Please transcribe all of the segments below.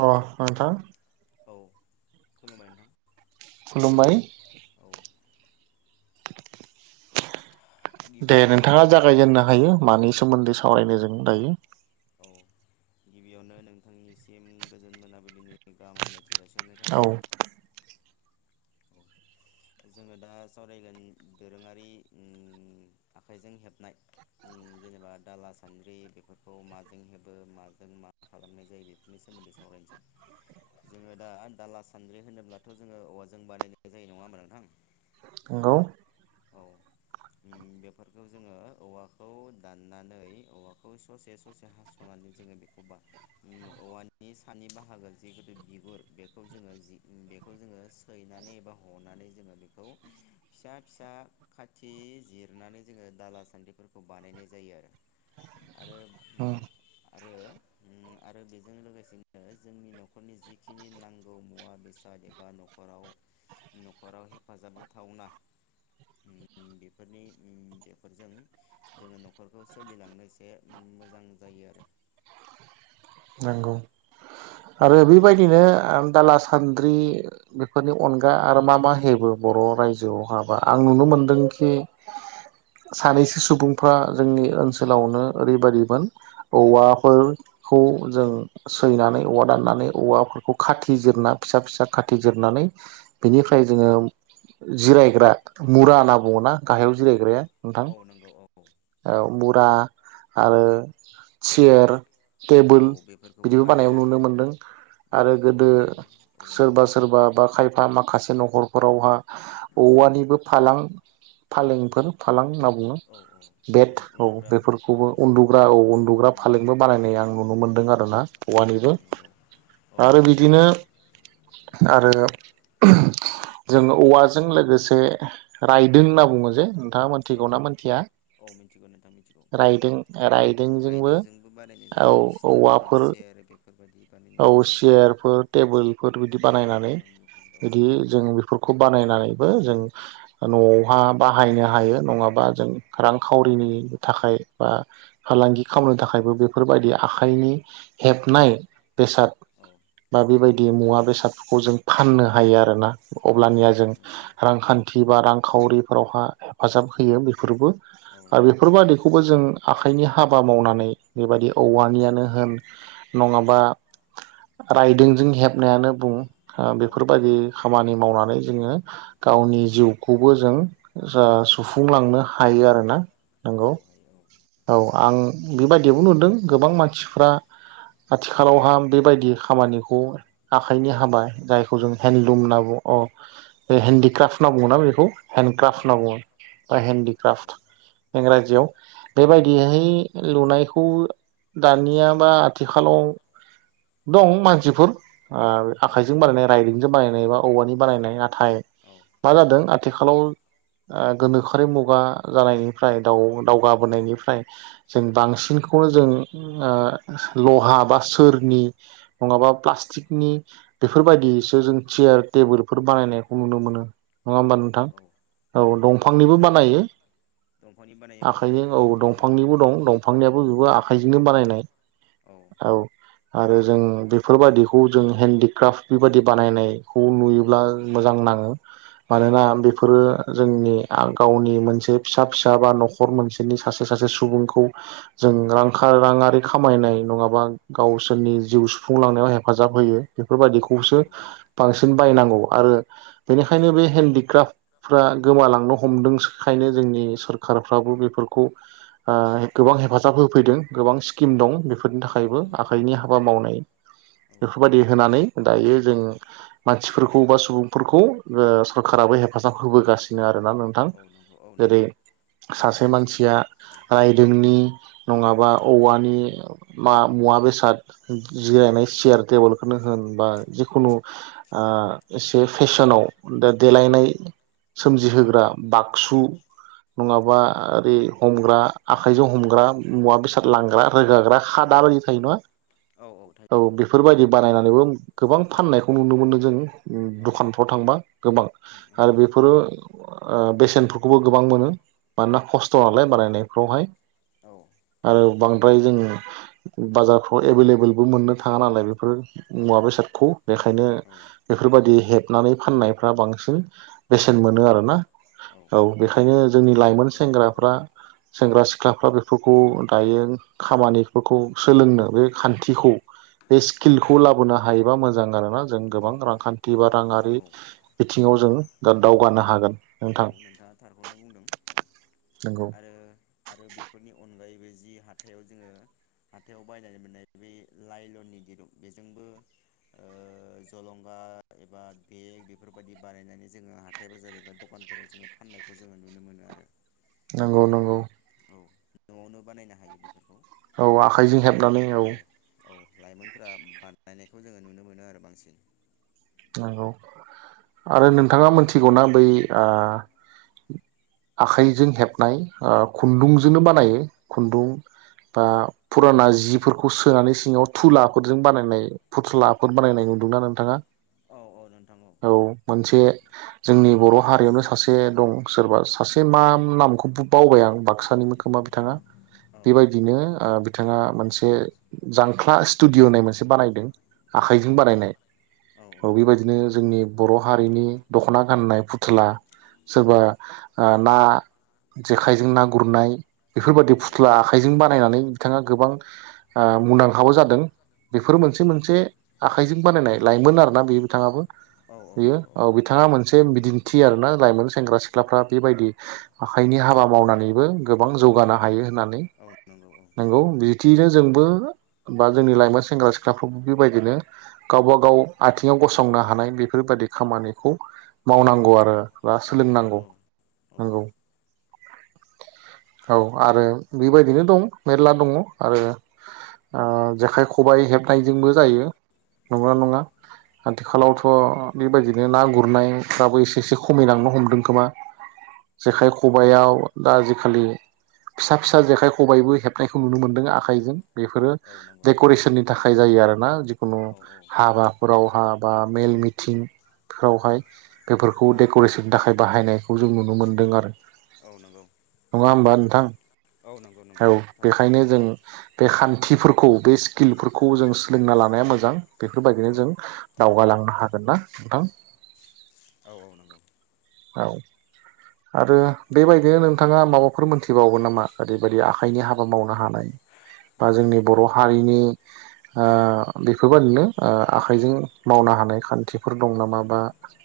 अ नोंथां औ खुलुबाय नोंथां खुलुमबाय औ दे गिबियावनो नोंथांङा नों औ जागायजेननो हायो मानि सोमोन्दै सा रायनो जों दायो औ गिबियावनो नोंथांनिसिम गोजोन मोनाबिलिनि गाहाम हामलायथि जासिहरनाय औ थाबाय जोङो दा सावरायगोन दोरोङारि ओम आखाइजों हेबनाय ओम जेनेबा दाला सानद्रि बेफोरखौ माजों हेबो माजों मा खालामनाय जायो बेफोरनि सोमोन्दै सावरायनोसै जोङो दा दाला सानद्रि होनोब्लाथ जोङो औवा जों बानायनाय जायो नङा होमब्ला नोंथां नंगौ औ ओम बेफोरखौ जोङो औवाखौ दाननानै औवाखौ ससे ससे हासनानै जोङो बेखौ बा औवानि सानि बाहागो जिखथु बिगुर बेखौ जोङो जि बेखौ जोङो सैनानै एबा हनानै जोङो बेखौ फिसा फिसा खाथि जिरनानै जोङो दाला सान्द्रिफोरखौ बानायनाय जायो आरो आरो उम आरो ओम आरो बेजों लोगोसेनो जोंनि नखरनि जिखिनि नांगौ मुवा बेसाद एबा नखराव नखराव हेफाजाब होथावना ओम बेफोरनि ओम बेफोरजों जोङो नखरखौ सोलिलांनो एसे ओम मोजां जायो आरो नंगौ औ आरो बेबायदिनो दाला सान्द्रि बेफोरनि अनगा आरो मा मा हेबो बर रायजोआव हाबा आं नुनो मोनदोंखि सानैसो सुबुंफ्रा जोंनि ओनसोलावनो ओरैबायदिमोन औवाफोर खौ जों सैनानै औवा दाननानै औवाफोरखौ खाथि जिरना फिसा फिसा खाथि जिरनानै बेनिफ्राय जोङो जिरायग्रा मुरा होनना बुङोना गाहायाव जिरायग्राया नोंथां औ नंगौ औ औ मुरा आरो सियेर औ टेबोल बेफोरखौबो बिदिबो बानायाव बानायनो नुनो हायो औ मोनदों आरो बेफोरखौबो गोदो बानायनो हायो सोरबा औवानिफ्राय सोरबा बा खायफा माखासे नखर रावहा औवानिबो फालां फालेंफोर फालां होनना बुङो औ औ बेट फालें औ उन्दुग्रा बिस औ बेफोरखौबो बिसना उन्दुग्रा औ बेफोरखौ नुनो उन्दुग्रा मोनो औ फालेंबो बानायनाय आं नुनो मोनदों औ आर ना औ औवानिबो नंगौ औ आरो बिदिनो आरो जोङो औवाजों लोगोसे रायदों होनना बुङो जे नोंथाङा औ मोन्थिगौ औ ना मोन्थिया औ मिथिगौ नोंथां मिथिगौ रायदों रायदोंजोंबो बानायनाय औ जायो बिसना एबा औवाफोर सेर बेफोरबायदि बानायनाय औ जायो आरो सियारफोर टेबोलफोर बिदि सेर बानायनानै फालें बेफोर बिदि औ जों बेफोरखौ बानायनानैबो जों न'आवहा बाहायनो हायो नङाबा जों रांखावरिनि थाखाय बा फालांगि खालामनो थाखायबो बेफोरबायदि आखाइनि हेबनाय बेसाद औ बा बेबायदि मुवा बेसादफोरखौ जों फाननो हायो आरोना औ अब्लानिया जों नंगौ नंगौ औ रांखान्थि जिबा रांखावरिफोरावहा हेफाजाब होयो बेफोरबो औ आरो नंगौ औ बेफोरबादिखौबो जों आखाइनि हाबा मावनानै बेबायदि औवानियानो होन नङाबा रायदोंजों हेबनायानो बुं औ बेफोर बादि खामानि मावनानै जोङो गावनि जिउखौबो जों सुफुंलांनो हायो आरो ना। औ नंगौ। औ हायो औ औ नंगौ आं बेबायदियावबो नुदों गोबां मानसिफ्रा आथिखालावहा बेबायदि खामानिखौ आखाइनि हाबाय जायखौ जों हेन्दलुम होनना ब औ बे हेन्डिक्राफ्ट होनना बुङोना बेखौ औ हेन्दडक्राफ होनना बुङो औ बा हेन्ददिक। इंराजियाव बेबायदिहै लुनायखौ दानिया बा आथिखालाव दं मानसिफोर औ आखाइजों दं औ बानायनाय राइदिंजों बानायनाय बा औवानि बानायनाय थाय औ मा जादों। आथिखालाव ओ गोनोखोआरि मुगा जानायनिफ्राय दावगाबोनायनिफ्राय जों बांसिनखौनो जों ओ लहा बा सोरनि नङाबा प्लास्टिकनि बेफोरबायदिसो जों चेयार टेबोलफोर बानायनायखौ नुनो मोनो। नङा औ होमबा नंगौ नोंथां? औ औ दंफांनिबो बानायो। दंफांनि बानायो आखाइजों औ दंफांनिबो बानायो औ दंफांनिबो दं दंफांनियाबो बेबो औ आखाइजोंनो बानायनाय औ आरो जों बेफोरबायाददिखौ जों हेन्डिक्राफ्ट बेबायदि बानायनायखौ नुयोब्ला मोजां नाङो। औ मानोना बेफोरो जोंनि गावनि मोनसे फिसा फिसा बा नखर मोनसेनि सासे सासे सुबुंखौ जों औ रां राङारि खामायनाय नङाबा गावसोरनि जिउ सुफुंलांनायाव हेफाजाब होयो। औ बेफोरबायाददिखौसो नंगौ औ बांसिन बायनांगौ आरो बेनिखायनो बे हेन्डक्राफ्टफ्रा गोमालांनो हमदों सोखायनो। जोंनि सरखारारफ्राबो बेफोरखौ ओ गोबां हेफाजाब होफैदों गोबां स्किम दं। बे बेफोरनि औ थाखायबो नंगौ औ आखाइनि हाबा मावनाय औ बेफोरबायाददि होनानै दायो जों मानसिफोरखौ बा सुबुंफोरखौ सरखाराबो हेफाजाब होबोगासिनो आरो। ना नोंथां? औ नंगौ औ जेरै नंगौ बे सासे थारैनो सैथो मानसिया रायदोंनि नङाबा औवानि मा मुवा बेसाद जिरायनाय सियार टेबोलफोरनो होन बा जिखुनु एसे फेसनाव दा देलायनाय सोमजिहोग्रा बक्सु नङाबा ओरै हमग्रा आखाइजों हमग्रा मुवा बेसाद लांग्रा रोगाग्रा खादा ओदि थायो नङा औ औ थायो औ। बेफोरबायदि बानायनानैबो गोबां फाननायखौ नुनो मोनो जों औ दखानफ्राव थांबा गोबां आरो बेफोरो बेसेनफोरखौबो गोबां मोनो मानोना खस्थ' नालाय बानायनायफ्रावहाय औ आरो बांद्राय ज बारफ्राव एभलेबबो मोननो थाङा नालाय। बेफोर औ मुवा बेसादखौ। बेखायनो बेफोरबायदि हेप हाबनानै फाननायफ्रा बांसिन बेसेन औ मोनो आर ना। औ बेखायनो जोंनि लाइमोन आरो औ सेंग्राफ्रा सेंग्रा सिख् सिख्लाफ्रा बेफोरखौ दायो खामानिफोरखौ सोलोंनो बे खान्थिखौ बे स्किलखौ लाबोनो हायोबा मोजां आरोना जों औ गोबां औ रांखान्थि औ बा नंगौ राङारि औ बिथिङाव जों दा दावगानो हागोन नोंथां नो बुं नंगौ आरो आरो बेफोरनि अन अनैबो जि हाथायाव जोङो हाथायाव बायनानै मोननाय बे लाइलननि दिरुं बेजों ओ जलंगा एबा बेग बेफोरबायाददि बानायनानै जङो हाथाय बाजार फोराव जोङो फाननायखौ जोङो नुनो मोनो आरो नंगौ नंगौ औ नआवनो बानायनो हायो बेफोरखौ औ आखाइजों जेनेबा हेबनानै जोंनि औ औ लाइमोनफोरा बानायनायखौ जोङो नुनो मोनो आरो बांसिन नंगौ आरो नोंथाङा मोनथिगौनाा बै आखाइजों हेबनाय खुन्दुंजोंनो बानायो खुन्दुं बा फुराना जिफोरखौ सोनानै सिङाव थुलाफोरजों बानायनाय फुथ्लाफोर बानायनाय नुदोंना नोंथाङा? औ औ नोंथां औ मोनसे जोंनि बर हारियावनो सासे दं सोरबा सासे मा नामखौ बावबाय आं बाक्सानिबो खोमा बिथाङा औ बेबायदिनो बिथाङा मोनसे जांख्ला स्टुडियहोननाय मोनसे बानायदों औ आखाइजों बानायनाय औ बेबायदिनो जोंनि बर हारिनि दखना गाननाय फुथ्ला सोरबा ना जेखाइजों ना गुरनाय बेफोरबायाददि औ औ फुस्ला आखाइजों बा नायनानै बिथाङा गोबां मुंदांखाबो जादों बेफोरो औ मोनसे मोनसे आखाइजों बानायनाय लाायमोन आरो [unintelligible] बिथाङाबो औ औ बियो नंगौ औ बिथाङा मोनसे बि दिन्थि आरोना लाइमोन सेंग्रा सिख्लाफ्रा बेबायदि आखाइनि हाबा मावनानैबो गोबां जौगानो हायो होननानै औ नंगौ औ नोंगौ थियैनो जोंबो बा जोंनि लाइमोन सेंग्रा सिख्लाफोर बेबायदिनो गावबा गाव आथिङाव गसंनो हानाय बेफोरबायाददि खामानिखौ मावनांगौ आरो बा औ नंगौ सोलोंनांगौ औ औ नंगौ। औ आरो बेबायदिनो दं मेरला दङ आरो ओ जेखाइ, खबाइ हेबनायजोंबो जायो। औ नंगौना नङा। आथिखालावथ बेबायदिनो ना गुरनायफ्राबो एसे एसे खमायलांनो हमदों खोमा जेखाइ खबाइआव दा आजिखालि फिसा फिसा जेखाइ खबाइबो हेबनायखौ नुनो मोनदों आखाइजों। बेफोरो औ नंगौ औ डेकरेसननि थाखाय जायो आरो ना जिखुनु औ हाबा। हाबा मेल मिथिंफोरावहाय। बेफोरखौ डकरेसननि थाखाय। बाहायनायखौ जों नुनो मोन्दों आरो। औ नंगौ। नङा होमबा नोंथां। औ नंगौ नंगौ औ थारैनो बेखायनो सैथो जों बे खान्थिफोर खौ बे स्किलफोरखौ जों सोलोंना लानाया मोजां औ बेफोरबायदिनो जों। दावगालांनो हागोन ना नोंथां। औ औ नंगौ। औ आरो बेबायदिनो नोंथाङा माबाफोर मोनथिबावगोन नामा ओरैबायदि आखाइनि हाबा मावनो हानाय बा औ जोंनि बर हारिनि ओ बेफोरबायादिनो ओ। आखाइजों मावनो हानाय खान्थिफोर दं नामा बा।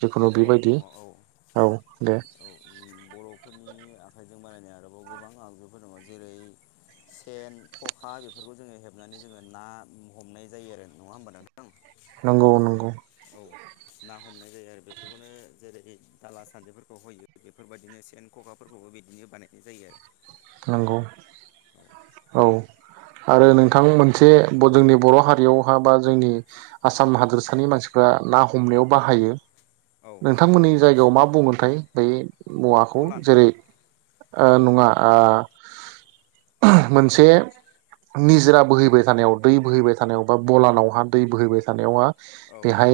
जिखुनु औ बेबायदि दङ औ औ बरफोरनि आखाइ। जों बानायनाय आरोबाव गोबां आगजुफोर दङ जेरै सेन खखा बेफोरखौ जोंङो हेबनानै जोंङो ना हमनाय जायो आरो नङा होनबा नोंथां। नंगौ नंगौ। औ ना हमनाय जायो आरो बेफोरखौनो जेरै दाला सान्द्रिफोरखौ होयो बेफोरबायदिनो सेन खखाफोरखौबो बिदिनो बानायनाय जायो आरो। नंगौ औ औ आरो नोंथां मोनसे जोंनि बर हारियावहा बा जोंनि आसाम हादोरसानि मानसिफ्रा ना हमनायाव बाहायो। औ नोंथांमोननि जायगायाव माब बुंगोनथाय बे। मुवाखौ फलान जेरै। ओ नङा। ओ मोनसे निजोरा बोहैबाय थानायाव दै बोहैबाय थानायाव बा बलानावहा दै बोहैबाय थानायावहा औ औ बेहाय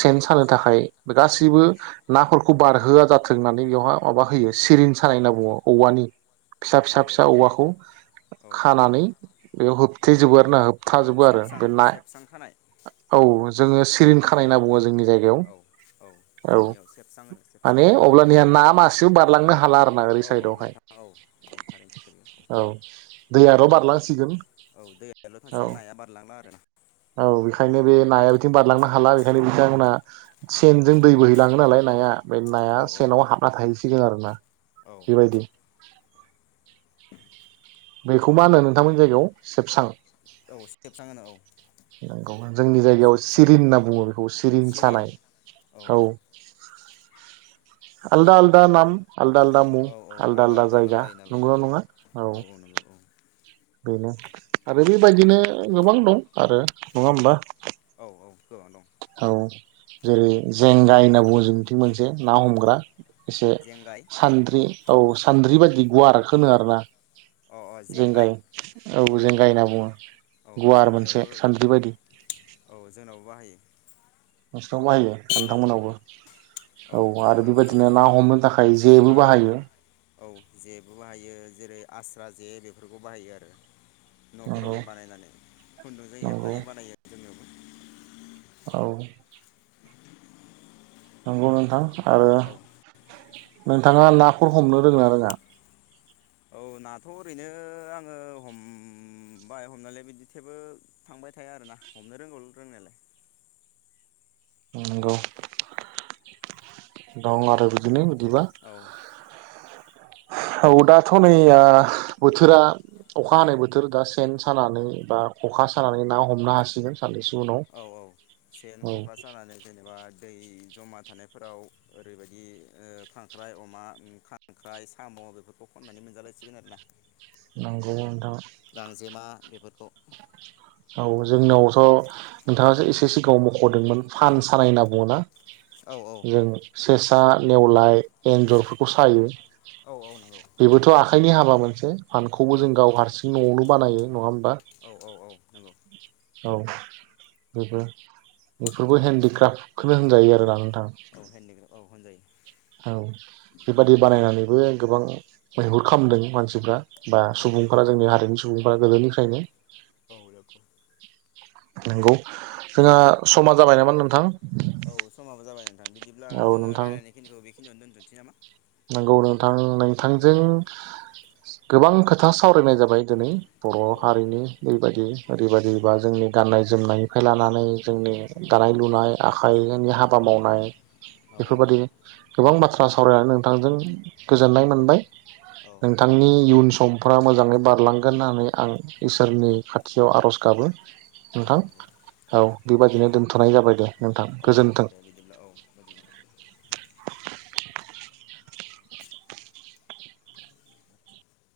सेन सानो थाखाय बे गासैबो नाफोरखौ बारहोआ जाथों होननानै बेवहा माबा होयो सिरिन सानाय होनना बुङो औवानि। फिसा औ फिसा फिसा औवाखौ औ खानानै बेयाव होबथेजोबो आरोना। औ खाजोबो आरो सेबसां बे ना सेबसां खानाय औ। जोंङो सिरिन खानाय होनना बुङो जोंनि। जोंनि जायगायाव औ औ औ जोंनियाव सेबसां होनो सेबसां माने अब्लानिया ना मासे सो बारलांनो हाला आरो। नाओरै औ साइडआवहाय। नोंथां औ औ थारैनो सैथो बेयो औ दैआ ल बारलांसिगोन। औ दैयाल औ थांसिगोन नाया बारलांला आरोना। औ बेखायनो बे नाया बिथिं बारलांनो हाला बेखायनो बिथांमोना सेनजों दै बोहैलाङो नालाय नाया। बे नाया औ औ सेनाव हाबना थायोसै। गियो आरोना। औ जोबायदि [unintelligible] बेखौ मा होनो नोंथांमोननि जायगायाव सेबसां औ सेबसां होनो औ नंगौ जोंनि जायगायाव सेबसां सिरिन होनना बुङो बेखौ सिरिन सानाय औ आलदा आलदा नाम आलदा आलदा मुं औ औ आलदा आलदा नाम जायगा जायो नालाय नंगौ औ नङा औ। बेनो आरो बेबायदिनो गोबां दं आरो नङा होमबा औ औ। गोबां दं औ। जेरै जेंगाय होनना बुङो जोंथिं मोनसे ना हमग्रा एसे जेंगाय सान्द्रि औ सान्द्रि बायदि गुवारखो होनो आरो ना अ अ जेंगाय औ जेंगाय होनना बुङो औ गुवार मोनसे जोंनियावबो सान्द्रि बायदि औ जोंनावबो बाहायो नोंसिनाव बाहायो नोंथांमोनावबो औ आरो जोंनावबो बेबायदिनो औ ना हमनो थाखाय जेबो जेखाय औ बाहायो औ जेबो बाहायो जेरै आस्रा जे बेफोरखौ बाहायो आरो नंगौ नफोरावनो बानायनानै खुन्दुंजों नंगौ हेबनानै बानायो जोङो औ नंगौ नोंथां आरो औ नोंथाङा नाफोर हमनो रोङोना रोङा औ नाथ ओरैनो आङो हम बाय हमनायलाय बिदि थेबो थांबाय थाया आरोना हमनो रोंगौ रोंनायालाय नंगौ दं आरो बिदिनो दिबा औ औ दाथ नैया बोथोरा अखा हानाय बोथोर दा सेन सानानै बा खखा सानानै ना हमनो हासिगोन साननैस औ औ सेन खका सानानै जेनेबा दै जमा थानायफोराव ओरैबायदि ओ खांख्राइ अमा खांख्राइ साम बेफोरखौ खननानै मोनजालायसिगोन आरोना नंगौ नोंथां गांजेमा बेफोरखौ औ जोंनावथ नोंथाङासो एसे सिखाव मख हरदोंमोन फान सानाय होनना बुंओना औ औ जों फेसा नेवलाय एन्जरफोरखौ सायो औ औ नंगौ बेबोथ आख थायनि हाबा मोनसे फानखौबो औ जों गाव हारसिं नआवनो बानायो नङा होमबा औ औ औ नंगौ औ बेबो बेफोरखौ औ हेन्डिक्राफ्ट खोबो होनजायो आरो आं औ हेन्डिक्राफ्ट औ होनजायो औ बेबादि बानायनानै बेबो गोबां मैहुर खालामदों मानसिफ्रा बा सुबुंफोरा जोंनि हारिनि सुबुंफ्रा गोदोनिफ्रायनो औ नंगौ जोंहा समा जाबाय नामा नोंथां औ समाबो जाबाय नोंथां बिदिब्ला औ जोङो रायलायनाय खिनिखौ बेखिनियावनो दोनथनोसै नामा। नोंगौ नोंथां औ नोंथांजों गोबां खोथा सावरायनाय जाबाय दिनै। बर' औ हारिनि ओयबायदि। ओरैबायदिबा जोंनि गान्नाय जोमनायनिफ्राय लानानै जोंनि औ दानाय लुनाय आखाइनि हाबा मावनाय औ बेफोरबायदि गोबां बाथ्रा सावरायनानै नोंथांजों गोजोननाय मोनबाय। औ नोंथांनि इयुन समफ्रा मोजाङै बारलांगोन होननानै आं इसोरनि खाथियाव आरज गाबो औ नोंथां नंगौ औ बेबादिनो दोन्थनाय जाबाय दे नोंथां औ औ गोजोन्थों। दे बिदिब्ला औ गोजोनथों